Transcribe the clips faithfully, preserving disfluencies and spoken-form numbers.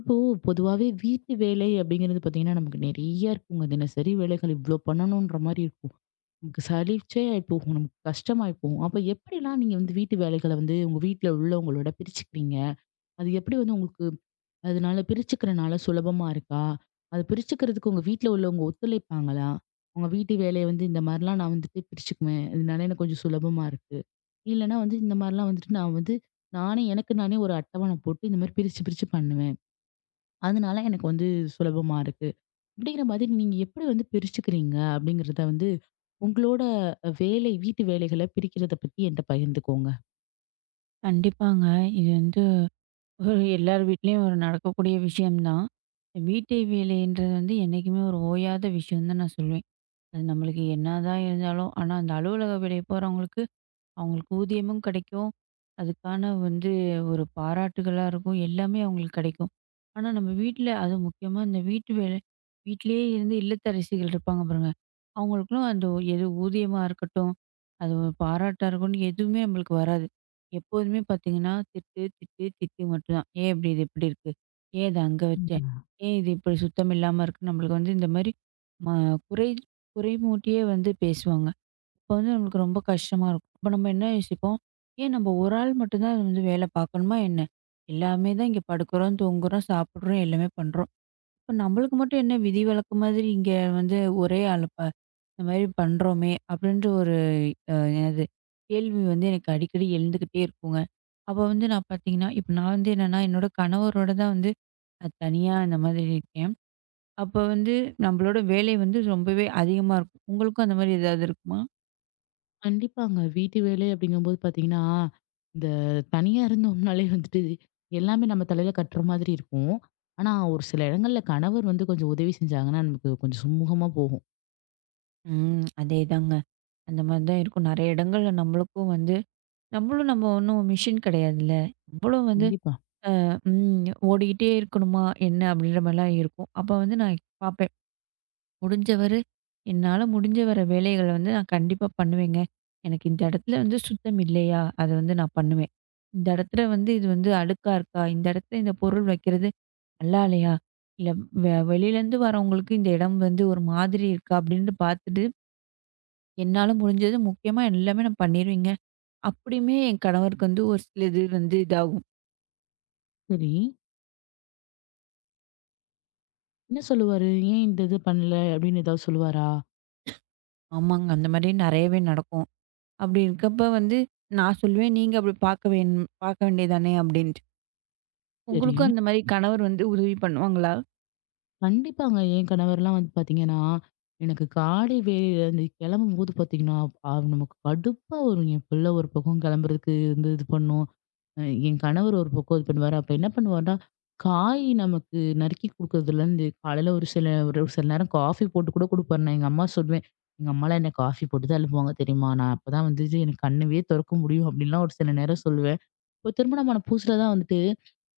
இப்போ பொதுவாவே வீட்டு வேலை அப்படிங்கிறது பாத்தீங்கன்னா, நமக்கு நெறைய இருக்குங்க. தினசரி வேலைகள் இவ்ளோ பண்ணணுன்ற மாரி இருக்கும். நமக்கு சலிச்சே ஆயி போகும். நமக்கு கஷ்டமாயி போகும். அப்ப எப்படிலாம் நீங்க வந்து வீட்டு வேலைகள வந்து உங்க வீட்ல உள்ளவங்களோட பிரிச்சுக்கிறீங்க? அது எப்படி வந்து உங்களுக்கு அதனால பிரிச்சுக்கிறனால சுலபமா இருக்கா? அத பிரிச்சுக்கிறதுக்கு உங்க வீட்ல உள்ளவங்க ஒத்துழைப்பாங்களா? உங்க வீட்டு வேலைய வந்து இந்த மாரிலாம் நான் வந்துட்டு பிரிச்சுக்குவேன். இதனால எனக்கு கொஞ்சம் சுலபமா இருக்கு. இல்லன்னா வந்து இந்த மாரிலாம் வந்துட்டு நான் வந்து நானே எனக்கு நானே ஒரு அட்டவணை போட்டு இந்த மாரி பிரிச்சு பிரிச்சு பண்ணுவேன். அதனால எனக்கு வந்து சுலபமா இருக்கு. அப்படிங்கிற மாதிரி நீங்க எப்படி வந்து பிரிச்சுக்கிறீங்க? அப்படிங்கிறத வந்து உங்களோட வேலை வீட்டு வேலைகள பிரிக்கிறத பத்தி என்ட்ட பகிர்ந்துக்கோங்க. கண்டிப்பாங்க. இது வந்து ஒரு எல்லார் வீட்லயும் ஒரு நடக்கக்கூடிய விஷயம்தான். இந்த வீட்டை வேலைன்றது வந்து என்னைக்குமே ஒரு ஓயாத விஷயம் தான் நான் சொல்வேன். அது நம்மளுக்கு என்னதான் இருந்தாலும் ஆனா அந்த அலுவலக வேலை போறவங்களுக்கு அவங்களுக்கு ஊதியமும் கிடைக்கும். அதுக்கான வந்து ஒரு பாராட்டுகளா இருக்கும். எல்லாமே அவங்களுக்கு கிடைக்கும். ஆனா நம்ம வீட்ல அதுவும் முக்கியமா இந்த வீட்டு வேலை வீட்லயே இருந்து இல்லத்தரசிகள் இருப்பாங்க பாருங்க. அவங்களுக்குலாம் அந்த ஒ- எது ஊதியமா இருக்கட்டும், அது ஒரு பாராட்டா இருக்கட்டும் எதுவுமே நம்மளுக்கு வராது. எப்போதுமே பார்த்தீங்கன்னா, திட்டு, திட்டு, திட்டு மட்டும்தான். "ஏன் இப்படி இது இப்படி இருக்கு? ஏன் இத அங்க வச்ச? ம். ஏன் இது இப்படி சுத்தம் இல்லாம இருக்கு?" நம்மளுக்கு வந்து இந்த மாரி ம குறை குறைமூட்டியே வந்து பேசுவாங்க. அப்ப வந்து நம்மளுக்கு ரொம்ப கஷ்டமா இருக்கும். அப்ப நம்ம என்ன யோசிப்போம், ஏன் நம்ம ஒரு ஆள் மட்டும் தான் வந்து வேலை பார்க்கணுமா என்ன? எல்லாமே தான் இங்க படுக்கிறோம், தூங்குறோம், சாப்பிடுறோம், எல்லாமே பண்றோம். இப்ப நம்மளுக்கு மட்டும் என்ன விதிவிலக்கு மாதிரி இங்க வந்து ஒரே ஆளு ப இந்த மாதிரி பண்றோமே அப்படின்ற ஒரு அ என்னது கேள்வி வந்து எனக்கு அடிக்கடி எழுந்துக்கிட்டே இருக்குங்க. அப்ப வந்து நான் பார்த்தீங்கன்னா, இப்ப நான் வந்து என்னன்னா, என்னோட கணவரோட தான் வந்து நான் தனியா இந்த மாதிரி இருக்கேன். அப்ப வந்து நம்மளோட வேலை வந்து ரொம்பவே அதிகமா இருக்கும். உங்களுக்கும் அந்த மாதிரி ஏதாவது இருக்குமா? கண்டிப்பாங்க. வீட்டு வேலை அப்படிங்கும்போது பார்த்தீங்கன்னா, இந்த தனியா இருந்தோம்னாலே வந்துட்டு எல்லாமே நம்ம தலையில கட்டுற மாதிரி இருக்கும். ஆனா, ஒரு சில இடங்கள்ல கணவர் வந்து கொஞ்சம் உதவி செஞ்சாங்கன்னா, நமக்கு கொஞ்சம் சுமூகமா போகும். ம். அதேதாங்க. அந்த மாரி தான் இருக்கும். நெறைய இடங்கள்ல நம்மளுக்கும் வந்து நம்மளும் நம்ம ஒண்ணும் மிஷின் கிடையாதுல்ல. நம்மளும் வந்து கண்டிப்பா. ம் ஓடிக்கிட்டே இருக்கணுமா என்ன அப்படின்ற மாரிலாம் இருக்கும். அப்ப வந்து நான் பார்ப்பேன். முடிஞ்சவரை என்னால முடிஞ்ச வர வேலைகள வந்து நான் கண்டிப்பா பண்ணுவேங்க. எனக்கு இந்த இடத்துல வந்து சுத்தம் இல்லையா? அத வந்து நான் பண்ணுவேன். இந்த இடத்துல வந்து இது வந்து அழுக்கா இருக்கா? இந்த இடத்துல இந்த பொருள் வைக்கிறது நல்லா இல்லையா? இல்ல வெ வெளியிலேருந்து வரவங்களுக்கு இந்த இடம் வந்து ஒரு மாதிரி இருக்கா? அப்படின்னு பார்த்துட்டு என்னால முடிஞ்சது முக்கியமா எல்லாமே நான் பண்ணிருவேங்க. அப்படியுமே என் கணவருக்கு வந்து ஒரு சில இது வந்து இதாகும். சரி. என்ன சொல்லுவாரு? "ஏன் இந்த இது பண்ணல?" அப்படின்னு ஏதாவது சொல்லுவாரா? ஆமாங்க. அந்த மாரி நெறையவே நடக்கும். அப்படி இருக்கப்ப வந்து நான் சொல்லுவேன், "நீங்க அப்படி பார்க்க வேண் பார்க்க வேண்டியது தானே" அப்படின்ட்டு. ம். சரி. உங்களுக்கும் அந்த மாரி கணவர் வந்து உதவி பண்ணுவாங்களா? கண்டிப்பாங்க. என் கணவர்லாம் வந்து பார்த்தீங்கன்னா, எனக்கு காலை வேளையில இந்த கிளம்பும்போது பார்த்தீங்கன்னா, அ நமக்கு கடுப்பா வரும். என் பிள்ளை ஒரு பக்கம் கிளம்புறதுக்கு வந்து இது பண்ணும். அ என் கணவர் ஒரு பக்கம் இது பண்ணுவாரு. அப்ப என்ன பண்ணுவாருன்னா, காய் நமக்கு நறுக்கி குடுக்குறதுலேருந்து காலையில ஒரு சில ஒரு சில நேரம் காஃபி போட்டு கூட குடுப்பாரு. நான் எங்க அம்மா சொல்லுவேன். எங்க அம்மாலாம் என்ன காஃபி போட்டு தான் எழுப்புவாங்க தெரியுமா? நான் அப்பதான் வந்து எனக்கு கண்ணவே தொறக்க முடியும். அப்படின்லாம் ஒரு சில நேரம் சொல்லுவேன். இப்போ திருமணமான புதுசுல தான் வந்துட்டு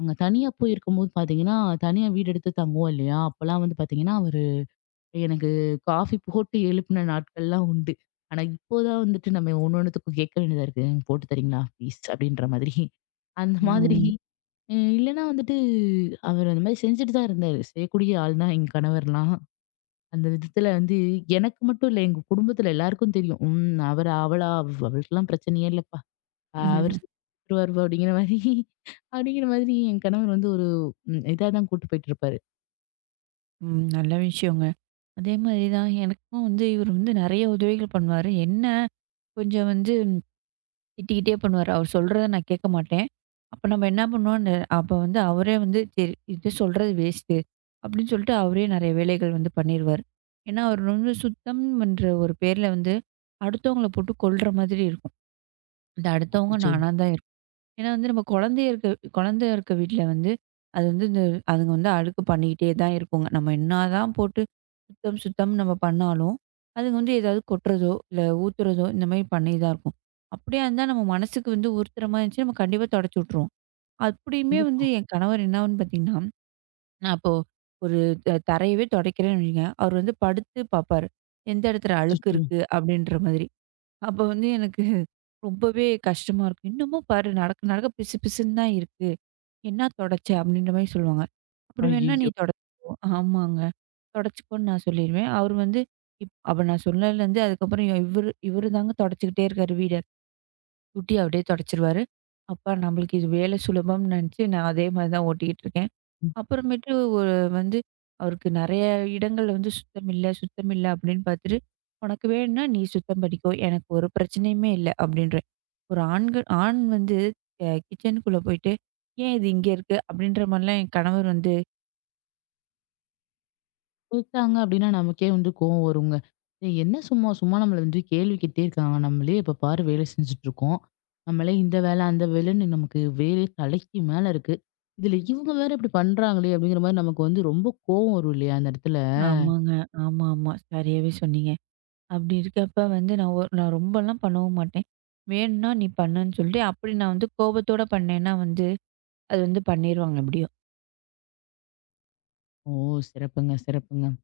அங்க தனியா போய் இருக்கும்போது பாத்தீங்கன்னா, தனியா வீடு எடுத்து தங்குவோம் இல்லையா? அப்பலாம் வந்து பாத்தீங்கன்னா, அவரு எனக்கு காஃபி போட்டு எழுப்புன நாட்கள்லாம் உண்டு. ஆனா, இப்போதான் வந்துட்டு நம்ம ஒண்ணொண்ணுத்துக்கும் கேட்க வேண்டியதா இருக்கு. "போட்டு தர்றீங்களா? ப்ளீஸ்" அப்படின்ற மாதிரி. அந்த மாதிரி ம். அ இல்லன்னா வந்துட்டு அவர் அந்த மாரி செஞ்சுட்டு தான் இருந்தாரு. செய்யக்கூடிய ஆள் தான் எங்க கணவர்லாம். அந்த விதத்துல வந்து எனக்கு மட்டும் இல்ல, எங்க குடும்பத்துல எல்லாருக்கும் தெரியும். "ம் அவரு அவளா? அவளுக்கெல்லாம் பிரச்சனையே இல்ல." அ அவரு ம். செத்துருவாரு போ அப்படிங்கிற மாரி அப்படிங்கிற மாதிரி என் கணவர் வந்து ஒரு ம் இதா தான் கூட்டு போயிட்டு இருப்பாரு. ம், நல்ல விஷயங்க. அதே மாரி தான் எனக்கும் வந்து இவர் வந்து நெறைய உதவிகள் பண்ணுவாரு. என்ன கொஞ்சம் வந்து திட்டிக்கிட்டே பண்ணுவாரு. அவர் சொல்றத நான் கேட்க மாட்டேன். அப்ப நம்ம என்ன பண்ணுவோம், அந்த அப்ப வந்து அவரே வந்து சரி இது சொல்றது வேஸ்ட்டு அப்படின்னு சொல்லிட்டு அவரே நெறைய வேலைகள் வந்து பண்ணிருவாரு. ஏன்னா, அவர் வந்து சுத்தம்ன்ற ஒரு பேர்ல வந்து அடுத்தவங்கள போட்டு கொல்ற மாதிரி இருக்கும். இந்த அடுத்தவங்க அச்சச்சோ! நானா தான் இருப்பேன். ஏன்னா வந்து நம்ம குழந்தைய இருக்க குழந்தை இருக்க வீட்ல வந்து, அது வந்து இந்த அதுங்க வந்து அழுக்கு பண்ணிக்கிட்டே தான் இருக்குங்க. நம்ம என்னாதான் போட்டு சுத்தம் சுத்தம் நம்ம பண்ணாலும், அதுங்க வந்து ஏதாவது கொட்டுறதோ, இல்ல ஊத்துறதோ இந்த மாரி பண்ணி தான் இருக்கும். அப்படியா இருந்தா நம்ம மனசுக்கு வந்து உறுத்துற மாரி இருந்துச்சுன்னா, நம்ம கண்டிப்பா தொடச்சு விட்டுருவோம். அப்படியுமே வந்து கண்டிப்பா. என் கணவர் என்னாகும்னு பார்த்தீங்கன்னா, நான் இப்போ ஒரு த தரையவே துடைக்கிறேன்னு வைங்க, அவர் வந்து படுத்து பார்ப்பாரு. எந்த இடத்துல அழுக்கு அச்சச்சோ! இருக்கு அப்படின்ற மாதிரி. அப்ப வந்து எனக்கு ரொம்பவே கஷ்டமா இருக்கும். இன்னமும் பாரு நடக்க நடக்க பிசு பிசுன்னு தான் இருக்கு. "என்னா தொடச்ச?" அப்படின்ற மாரி சொல்லுவாங்க. "அப்படி வேணும்னா நீ ஐய்யய்யோ! தொடச்சுக்கோ." ஆமாங்க. "தொடச்சுக்கோன்னு" நான் சொல்லிருவேன். அவரு வந்து இப் அப்ப நான் சொன்னதுலேருந்து அதுக்கப்புறம் இவரு இவரு தாங்க தொடச்சுக்கிட்டே இருக்காரு வீட. குட்டி அப்படியே தொடச்சிருவாரு. அப்பா நம்மளுக்கு இது வேலை சுலபம்னு நெனச்சு நான் அதே மாரி தான் ஓட்டிக்கிட்டு இருக்கேன். ம். அப்புறமேட்டு ஒரு வந்து அவருக்கு நெறைய இடங்கள்ல வந்து சுத்தம் இல்ல, சுத்தம் இல்ல அப்படின்னு பாத்துட்டு, "உனக்கு வேணும்னா நீ சுத்தம் பண்ணிக்கோ. எனக்கு ஒரு பிரச்சனையுமே இல்ல" அப்படின்ற ஒரு ஆண்கள் ஆண் வந்து அ கிச்சனுக்குள்ள போயிட்டு, "ஏன் இது இங்க இருக்கு?" அப்படின்ற மாரிலாம் என் கணவர் வந்து கேட்டாங்க அப்படின்னா நமக்கே வந்து கோவம் வருங்க. ஏய் என்ன சும்மா சும்மா நம்மள வந்து கேள்வி கேட்டே இருக்காங்க. நம்மளே எப்ப பாரு வேலை செஞ்சுட்டு இருக்கோம். நம்மளே இந்த வேலை, அந்த வேலைன்னு நமக்கு வேலை தலைக்கு மேல இருக்கு. இதுல இவங்க வேற இப்படி பண்றாங்களே அப்படிங்கிற மாரி நமக்கு வந்து ரொம்ப கோவம் வரும் இல்லையா அந்த இடத்துல? ஆமாங்க. ஆமா, ஆமா. சரியாவே சொன்னீங்க. அப்படி இருக்கப்ப வந்து நான் ஒ நான் ரொம்பலாம் பண்ணவும் மாட்டேன். வேணும்னா நீ பண்ணுன்னு சொல்லிட்டு, அப்படி நான் வந்து கோபத்தோட பண்ணேன்னா வந்து, அது வந்து பண்ணிருவாங்க எப்படியும். ஓ! சிறப்புங்க, சிறப்புங்க.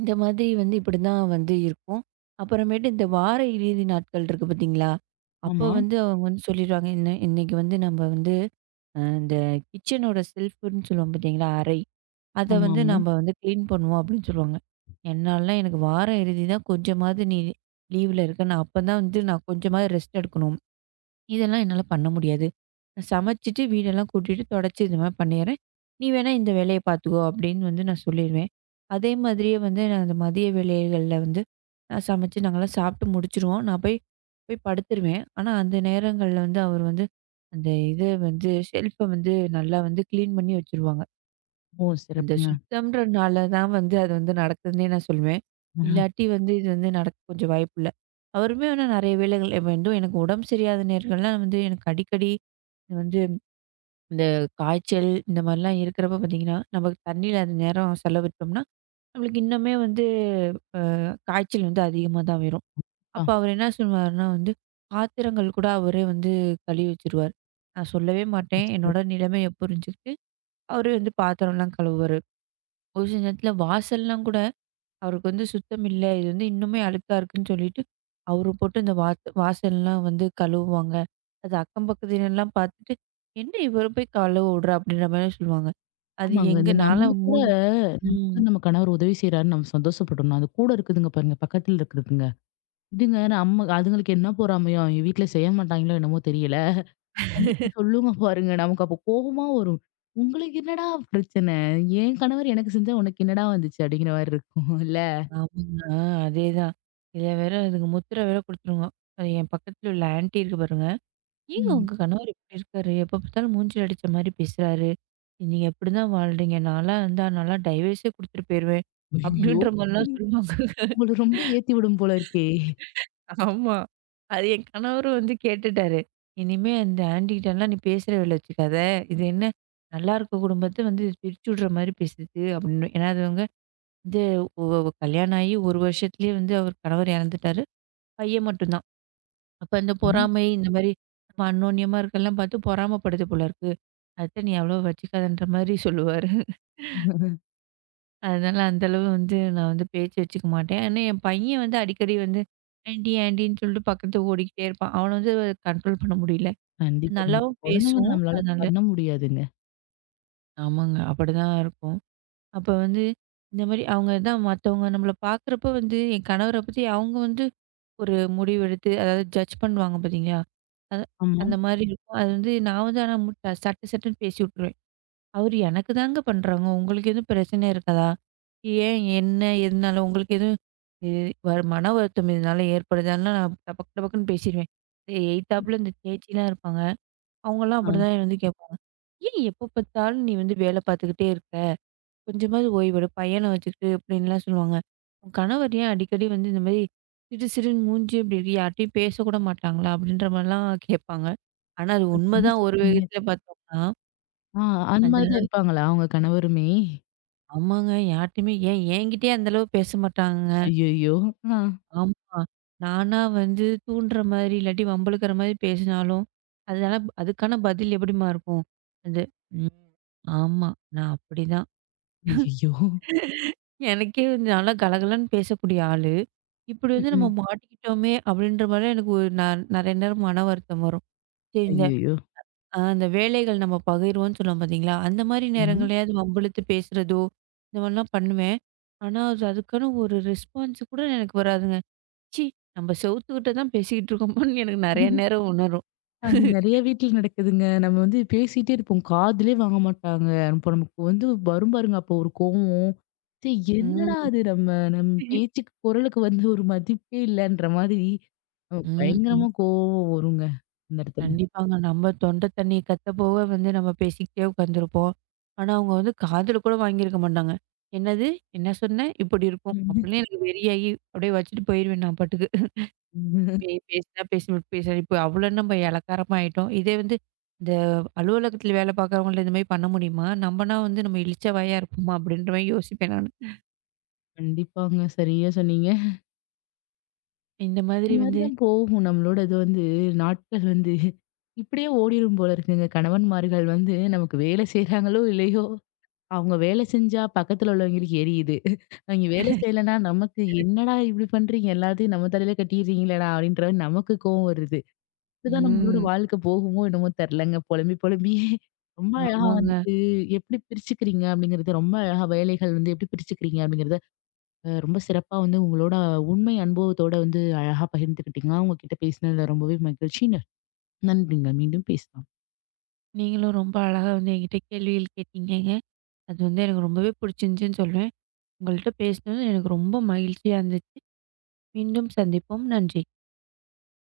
இந்த மாதிரி வந்து இப்படிதான் வந்து இருக்கும். அப்புறமேட்டு இந்த வார இறுதி நாட்கள் இருக்கு பார்த்தீங்களா? அப்போ ஆமா. வந்து அவங்க வந்து சொல்லிருவாங்க, "இன்ன இன்னைக்கு வந்து நம்ம வந்து அ இந்த கிச்சனோட செல்ஃப்ன்னு சொல்லுவோம் பார்த்தீங்களா? அறை. அத வந்து ஆமாமா. நம்ம வந்து கிளீன் பண்ணுவோம் அப்படின்னு சொல்லுவாங்க. என்னாலலாம் எனக்கு வார இறுதி தான் கொஞ்சமாவது நீ லீவ்ல இருக்க. நான் அப்பதான் வந்து நான் கொஞ்சமாவது ரெஸ்ட் எடுக்கணும். இதெல்லாம் என்னால பண்ண முடியாது. நான் சமைச்சுட்டு வீடெல்லாம் கூட்டிட்டு தொடச்சு இந்த மாதிரி பண்ணிடுறேன். நீ வேணா இந்த வேலைய பார்த்துக்கோ அப்படின்னு வந்து நான் சொல்லிருவேன். அதே மாதிரியே வந்து நான் அந்த மதிய வேலைகள்ல வந்து நான் சமைச்சு நாங்கலாம் சாப்பிட்டு முடிச்சுருவோம். நான் போய் போய் படுத்துருவேன். ஆனா அந்த நேரங்கள்ல வந்து அவர் வந்து அந்த இத வந்து ஷெல்ஃப வந்து நல்லா வந்து கிளீன் பண்ணி வச்சுருவாங்க. ஓ! அந்த சிறப்புங்க. சுத்தம்ன்றனால தான் வந்து அது வந்து நடக்குதுன்னே நான் சொல்லுவேன். ஆ. இல்லாட்டி வந்து இது வந்து நடக்க கொஞ்சம் வாய்ப்பில்ல. அவருமே ஆனா நெறைய வேளைகள் இப்ப வந்து எனக்கு உடம்பு சரியாத நேரங்கள்லாம் வந்து எனக்கு அடிக்கடி வந்து இந்த காய்ச்சல் இந்த மாரிலாம் இருக்கிறப்ப பார்த்தீங்கன்னா, நமக்கு தண்ணீல அந்த நேரம் செலவிட்டோம்னா, நம்மளுக்கு இன்னுமே வந்து காய்ச்சல் வந்து அதிகமா தான் வரும். ஆ, அப்ப அவரு என்ன சொல்லுவாருன்னா வந்து, பாத்திரங்கள் கூட அவரே வந்து கழுவி வச்சுருவாரு. நான் சொல்லவே ஓ, மாட்டேன். என்னோட சிறப்பு. நிலைமைய புரிஞ்சுக்கிட்டு, அவரே வந்து பாத்திரம்லாம் கழுவுவாரு. ஒரு சில நேரத்தில வாசல்லாம் கூட அவருக்கு வந்து சுத்தம் இல்ல. இது வந்து இன்னுமே அழுக்கா இருக்குன்னு சொல்லிட்டு, அவரு போட்டு இந்த வாத் வாசல்லாம் வந்து கழுவுவாங்க. அது அக்கம் பக்கத்தினர்லாம் பார்த்துட்டு, "என்ன இவரு போய் கழுவ விடுறா?" அப்படின்ற மாரி சொல்லுவாங்க. அது ஆமாங்க. எங்க இந்த நம்ம நான்லாம் கூட மூஞ் நம்ம கூட ம். நம்ம கணவர் உதவி செய்றாருன்னு நம்ம சந்தோஷப்படணும். அது கூட இருக்குதுங்க பாருங்க, பக்கத்துல இருக்குதுங்க. இதுங்க நம்ம அதுங்களுக்கு என்ன பொறாமையோ, அவங்க வீட்ல செய்ய மாட்டாங்களோ என்னமோ தெரியல. வந்துட்டு சொல்லுங்க பாருங்க, நமக்கு அப்போ கோவமா வரும். உங்களுக்கு என்னடா பிரச்சனை? என் கணவர் எனக்கு செஞ்சா உனக்கு என்னடா வந்துச்சு? அப்படிங்கிற மாரி இருக்கும் இல்ல? ஆமாங்க. ஆ அதேதான். இதில வேற அதுக்கு முத்திர வேற குடுத்துருங்க. அது என் பக்கத்துல உள்ள ஆன்டி இருக்கு பாருங்க. "ஏங்க ம். உங்க கணவர் இப்படி இருக்காரு? எப்ப பார்த்தாலும் மூஞ்சில அடிச்ச மாரி பேசுறாரு. நீங்க இப்படிதான் வாழ்றீங்க. நான்லாம் இருந்தா நான்லாம் டைவர்ஸே குடுத்துட்டு போயிருவேன்." ஐயய்யோ! அப்படின்ற மாரிலாம் சொல்லுவாங்க. உங்கள ரொம்ப ஏத்தி விடும் போல இருக்கே! ஆமா. அது என் கணவரும் வந்து கேட்டுட்டாரு. "இனிமே அந்த ஆன்டிகிட்டலாம் நீ பேசுற வேல வச்சுக்காத. இது என்ன நல்லா இருக்க குடும்பத்த வந்து இது பிரிச்சு விடுற மாரி பேசுது" அப்படின்னு. ஏன்னா அதுவங்க வந்து ஒ ஒ கல்யாணம் ஆகி ஒரு வருஷத்துலயே வந்து அவர் கணவர் இறந்துட்டாரு. பையன் மட்டும்தான். அப்ப அந்த ம். பொறாமை இந்த மாரி நம்ம அன்னோன்யமா இருக்கெல்லாம் பார்த்து பொறாமப்படுது போல இருக்கு. "அத்த நீ அவ்வளவா வச்சுக்காதன்ற" மாரி சொல்லுவாரு. அதனால அந்த அளவு வந்து நான் வந்து பேச்சு வச்சுக்க மாட்டேன். ஆனா என் பையன் வந்து அடிக்கடி வந்து, "ஆன்டி, ஆன்டின்னு" சொல்லிட்டு பக்கத்துல ஓடிக்கிட்டே இருப்பான். அவன வந்து கண்ட்ரோல் பண்ண முடியல. கண்டிப்பா, கண்டிப்பா. நல்லாவும் குழந்தைங்கள பேசும். நம்மளால அதனால பண்ண முடியாதுங்க. ஆமாங்க. அப்படிதான் இருக்கும். அப்ப வந்து இந்த மாரி அவங்க தான் மத்தவங்க நம்மள பார்க்குறப்ப வந்து என் கணவர பத்தி அவங்க வந்து ஒரு முடிவெடுத்து அதாவது ஜட்ஜ் பண்ணுவாங்க பார்த்தீங்களா? அது ஆமா. அந்த மாரி இருக்கும். அது வந்து நான் வந்து ஆனா முட் சட்டு சட்டுன்னு பேசி விட்டுருவேன். அவரு எனக்கு தாங்க பண்றாங்க. உங்களுக்கு எதுவும் பிரச்சனை இருக்காதா? ஏன்? என்ன? எதனால? உங்களுக்கு எதுவும் இ வ மன வருத்தம் இதனால ஏற்படுதான்னா, நான் டபக் டபக்குன்னு பேசிருவேன். எய்த்தாப்புல இந்த சேச்சிலாம் இருப்பாங்க. அவங்கலாம் ஆ. அப்படிதான் வந்து கேட்பாங்க. "ஏன் எப்ப பார்த்தாலும் நீ வந்து வேலை பார்த்துக்கிட்டே இருக்க? கொஞ்சமாவது ஓய்வெடு. பையன வச்சுக்கிட்டு" அப்படின்லாம் சொல்லுவாங்க. "உன் கணவர் ஏன் அடிக்கடி வந்து இந்த மாரி சிடு சிடுன்னு மூஞ்சியும் இப்படி இருக்கு? யார்ட்டயும் பேசக்கூட மாட்டாங்களா?" அப்படின்ற மாரிலாம் கேட்பாங்க. ஆனா அது இப்ப நீங்க என்ன உண்மைதான் ஒரு சொல்றீங்க? விதத்துல பார்த்தோம்னா. ஆ, அந்த மாரி தான் இருப்பாங்களா உங்க கணவருமே? ஆமாங்க. யார்ட்டயுமே ஏன் என்கிட்டயே அந்த அளவு பேச மாட்டாங்கங்க. ஐயய்யோ! ஆ. ஆமா. நானா வந்து தூண்டுற மாரி, இல்லாட்டி வம்பிழுக்கிற மாரி பேசினாலும், அதனால அதுக்கான பதில் எப்படிம்மா இருக்கும்? அது ம். ஆமா. நான் அப்படிதான். ஐயய்யோ! எனக்கே வந்து நல்லா கலகலன்னு பேசக்கூடிய ஆளு. இப்படி வந்து நம்ம ம்ஹ்ம். மாட்டிக்கிட்டோமே அப்படின்ற மாரி எனக்கு ஒரு நான் நெறைய நேரம் மன வருத்தம் வரும். சரி இந்த ஐயய்யோ! ஆ அந்த வேலைகள் நம்ம பகிர்வோம்னு சொல்லுவோம் பார்த்தீங்களா? அந்த மாரி ம். நேரங்கள்லயாவது வம்பிழுத்து பேசுறதோ, இந்த மாரிலாம் பண்ணுவேன். ஆனா, அது அதுக்கான ஒரு ரெஸ்பான்ஸ் கூட எனக்கு வராதுங்க. ச்சீ! நம்ம செவுத்துக்கிட்ட தான் பேசிக்கிட்டு இருக்கோமோன்னு எனக்கு நெறைய நேரம் உணரும். அது நெறைய வீட்ல நடக்குதுங்க. நம்ம வந்து பேசிட்டே இருப்போம். காதுலே வாங்க மாட்டாங்க. அப்போ நமக்கு வந்து வரும் பாருங்க அப்போ ஒரு கோவம். சே ம். என்னடா அது நம்ம நம் பேச்சுக்கு குரலுக்கு வந்து ஒரு மதிப்பே இல்லன்ற மாதிரி அ ம். பயங்கரமா கோவம் வருங்க அந்த இடத்துல. கண்டிப்பாங்க. நம்ம தொண்ட தண்ணி கத்த போக வந்து நம்ம பேசிக்கிட்டே உட்காந்துருப்போம். ஆனா, அவங்க வந்து காதுல கூட வாங்கியிருக்க மாட்டாங்க. "என்னது? என்ன சொன்ன?" இப்படி இருக்கும். அப்படிலாம் எனக்கு வெறியாகி அப்படியே வச்சுட்டு போயிருவேன் நான் பாட்டுக்கு. பேய் பேசினா பேசி பேசி இப்ப அவ்வளோ நம்ம இளக்காரமா ஆயிட்டோம். இதே வந்து இந்த அலுவலகத்தில வேலை பார்க்குறவங்கள்ட்ட இந்த மாரி பண்ண முடியுமா? நம்மனா வந்து நம்ம இளிச்ச வாயா இருப்போமா? அப்படின்ற மாரி யோசிப்பேன் நானு. கண்டிப்பாங்க. சரியா சொன்னீங்க. இந்த மாதிரி இந்த மாதிரி வந்து தான் போகும். நம்மளோட இது வந்து நாட்கள் வந்து இப்படியே ஓடிரும் போல இருக்குங்க. கணவன்மார்கள் வந்து நமக்கு வேலை செய்றாங்களோ! இல்லையோ! அவங்க வேலை செஞ்சா பக்கத்துல உள்ளவங்களுக்கு எரியுது. அவிங்க வேலை செய்யலன்னா நமக்கு "என்னடா இப்படி பண்றீங்க? எல்லாத்தையும் நம்ம தலையில கட்டிடுறீங்களேடா!" அப்படின்ற மாரி நமக்கு கோவம் வருது. இப்படிதான் நம்மளோட ம். வாழ்க்கை போகுமோ என்னமோ தெரியலங்க. புலம்பி புலம்பியே ரொம்ப அழகா ஆமாங்க. வந்துட்டு எப்படி பிரிச்சுக்கிறீங்க அப்படிங்கிறத ரொம்ப அழகா வேலைகள் வந்து எப்படி பிரிச்சுக்கிறீங்க அப்படிங்கிறத அ ரொம்ப சிறப்பா வந்து உங்களோட உண்மை அனுபவத்தோட வந்து அழகா பகிர்ந்துக்கிட்டீங்க. உங்ககிட்ட பேசினதுல ரொம்பவே மகிழ்ச்சி. ந நன்றிங்க. மீண்டும் பேசலாம். நீங்களும் ரொம்ப அழகா வந்து என்கிட்ட கேள்விகள் கேட்டீங்கங்க. அது வந்து எனக்கு ரொம்பவே பிடிச்சிருந்துச்சுன்னு சொல்லுவேன். உங்கள்ட்ட பேசினது எனக்கு ரொம்ப மகிழ்ச்சியா இருந்துச்சு. மீண்டும் சந்திப்போம். நன்றி.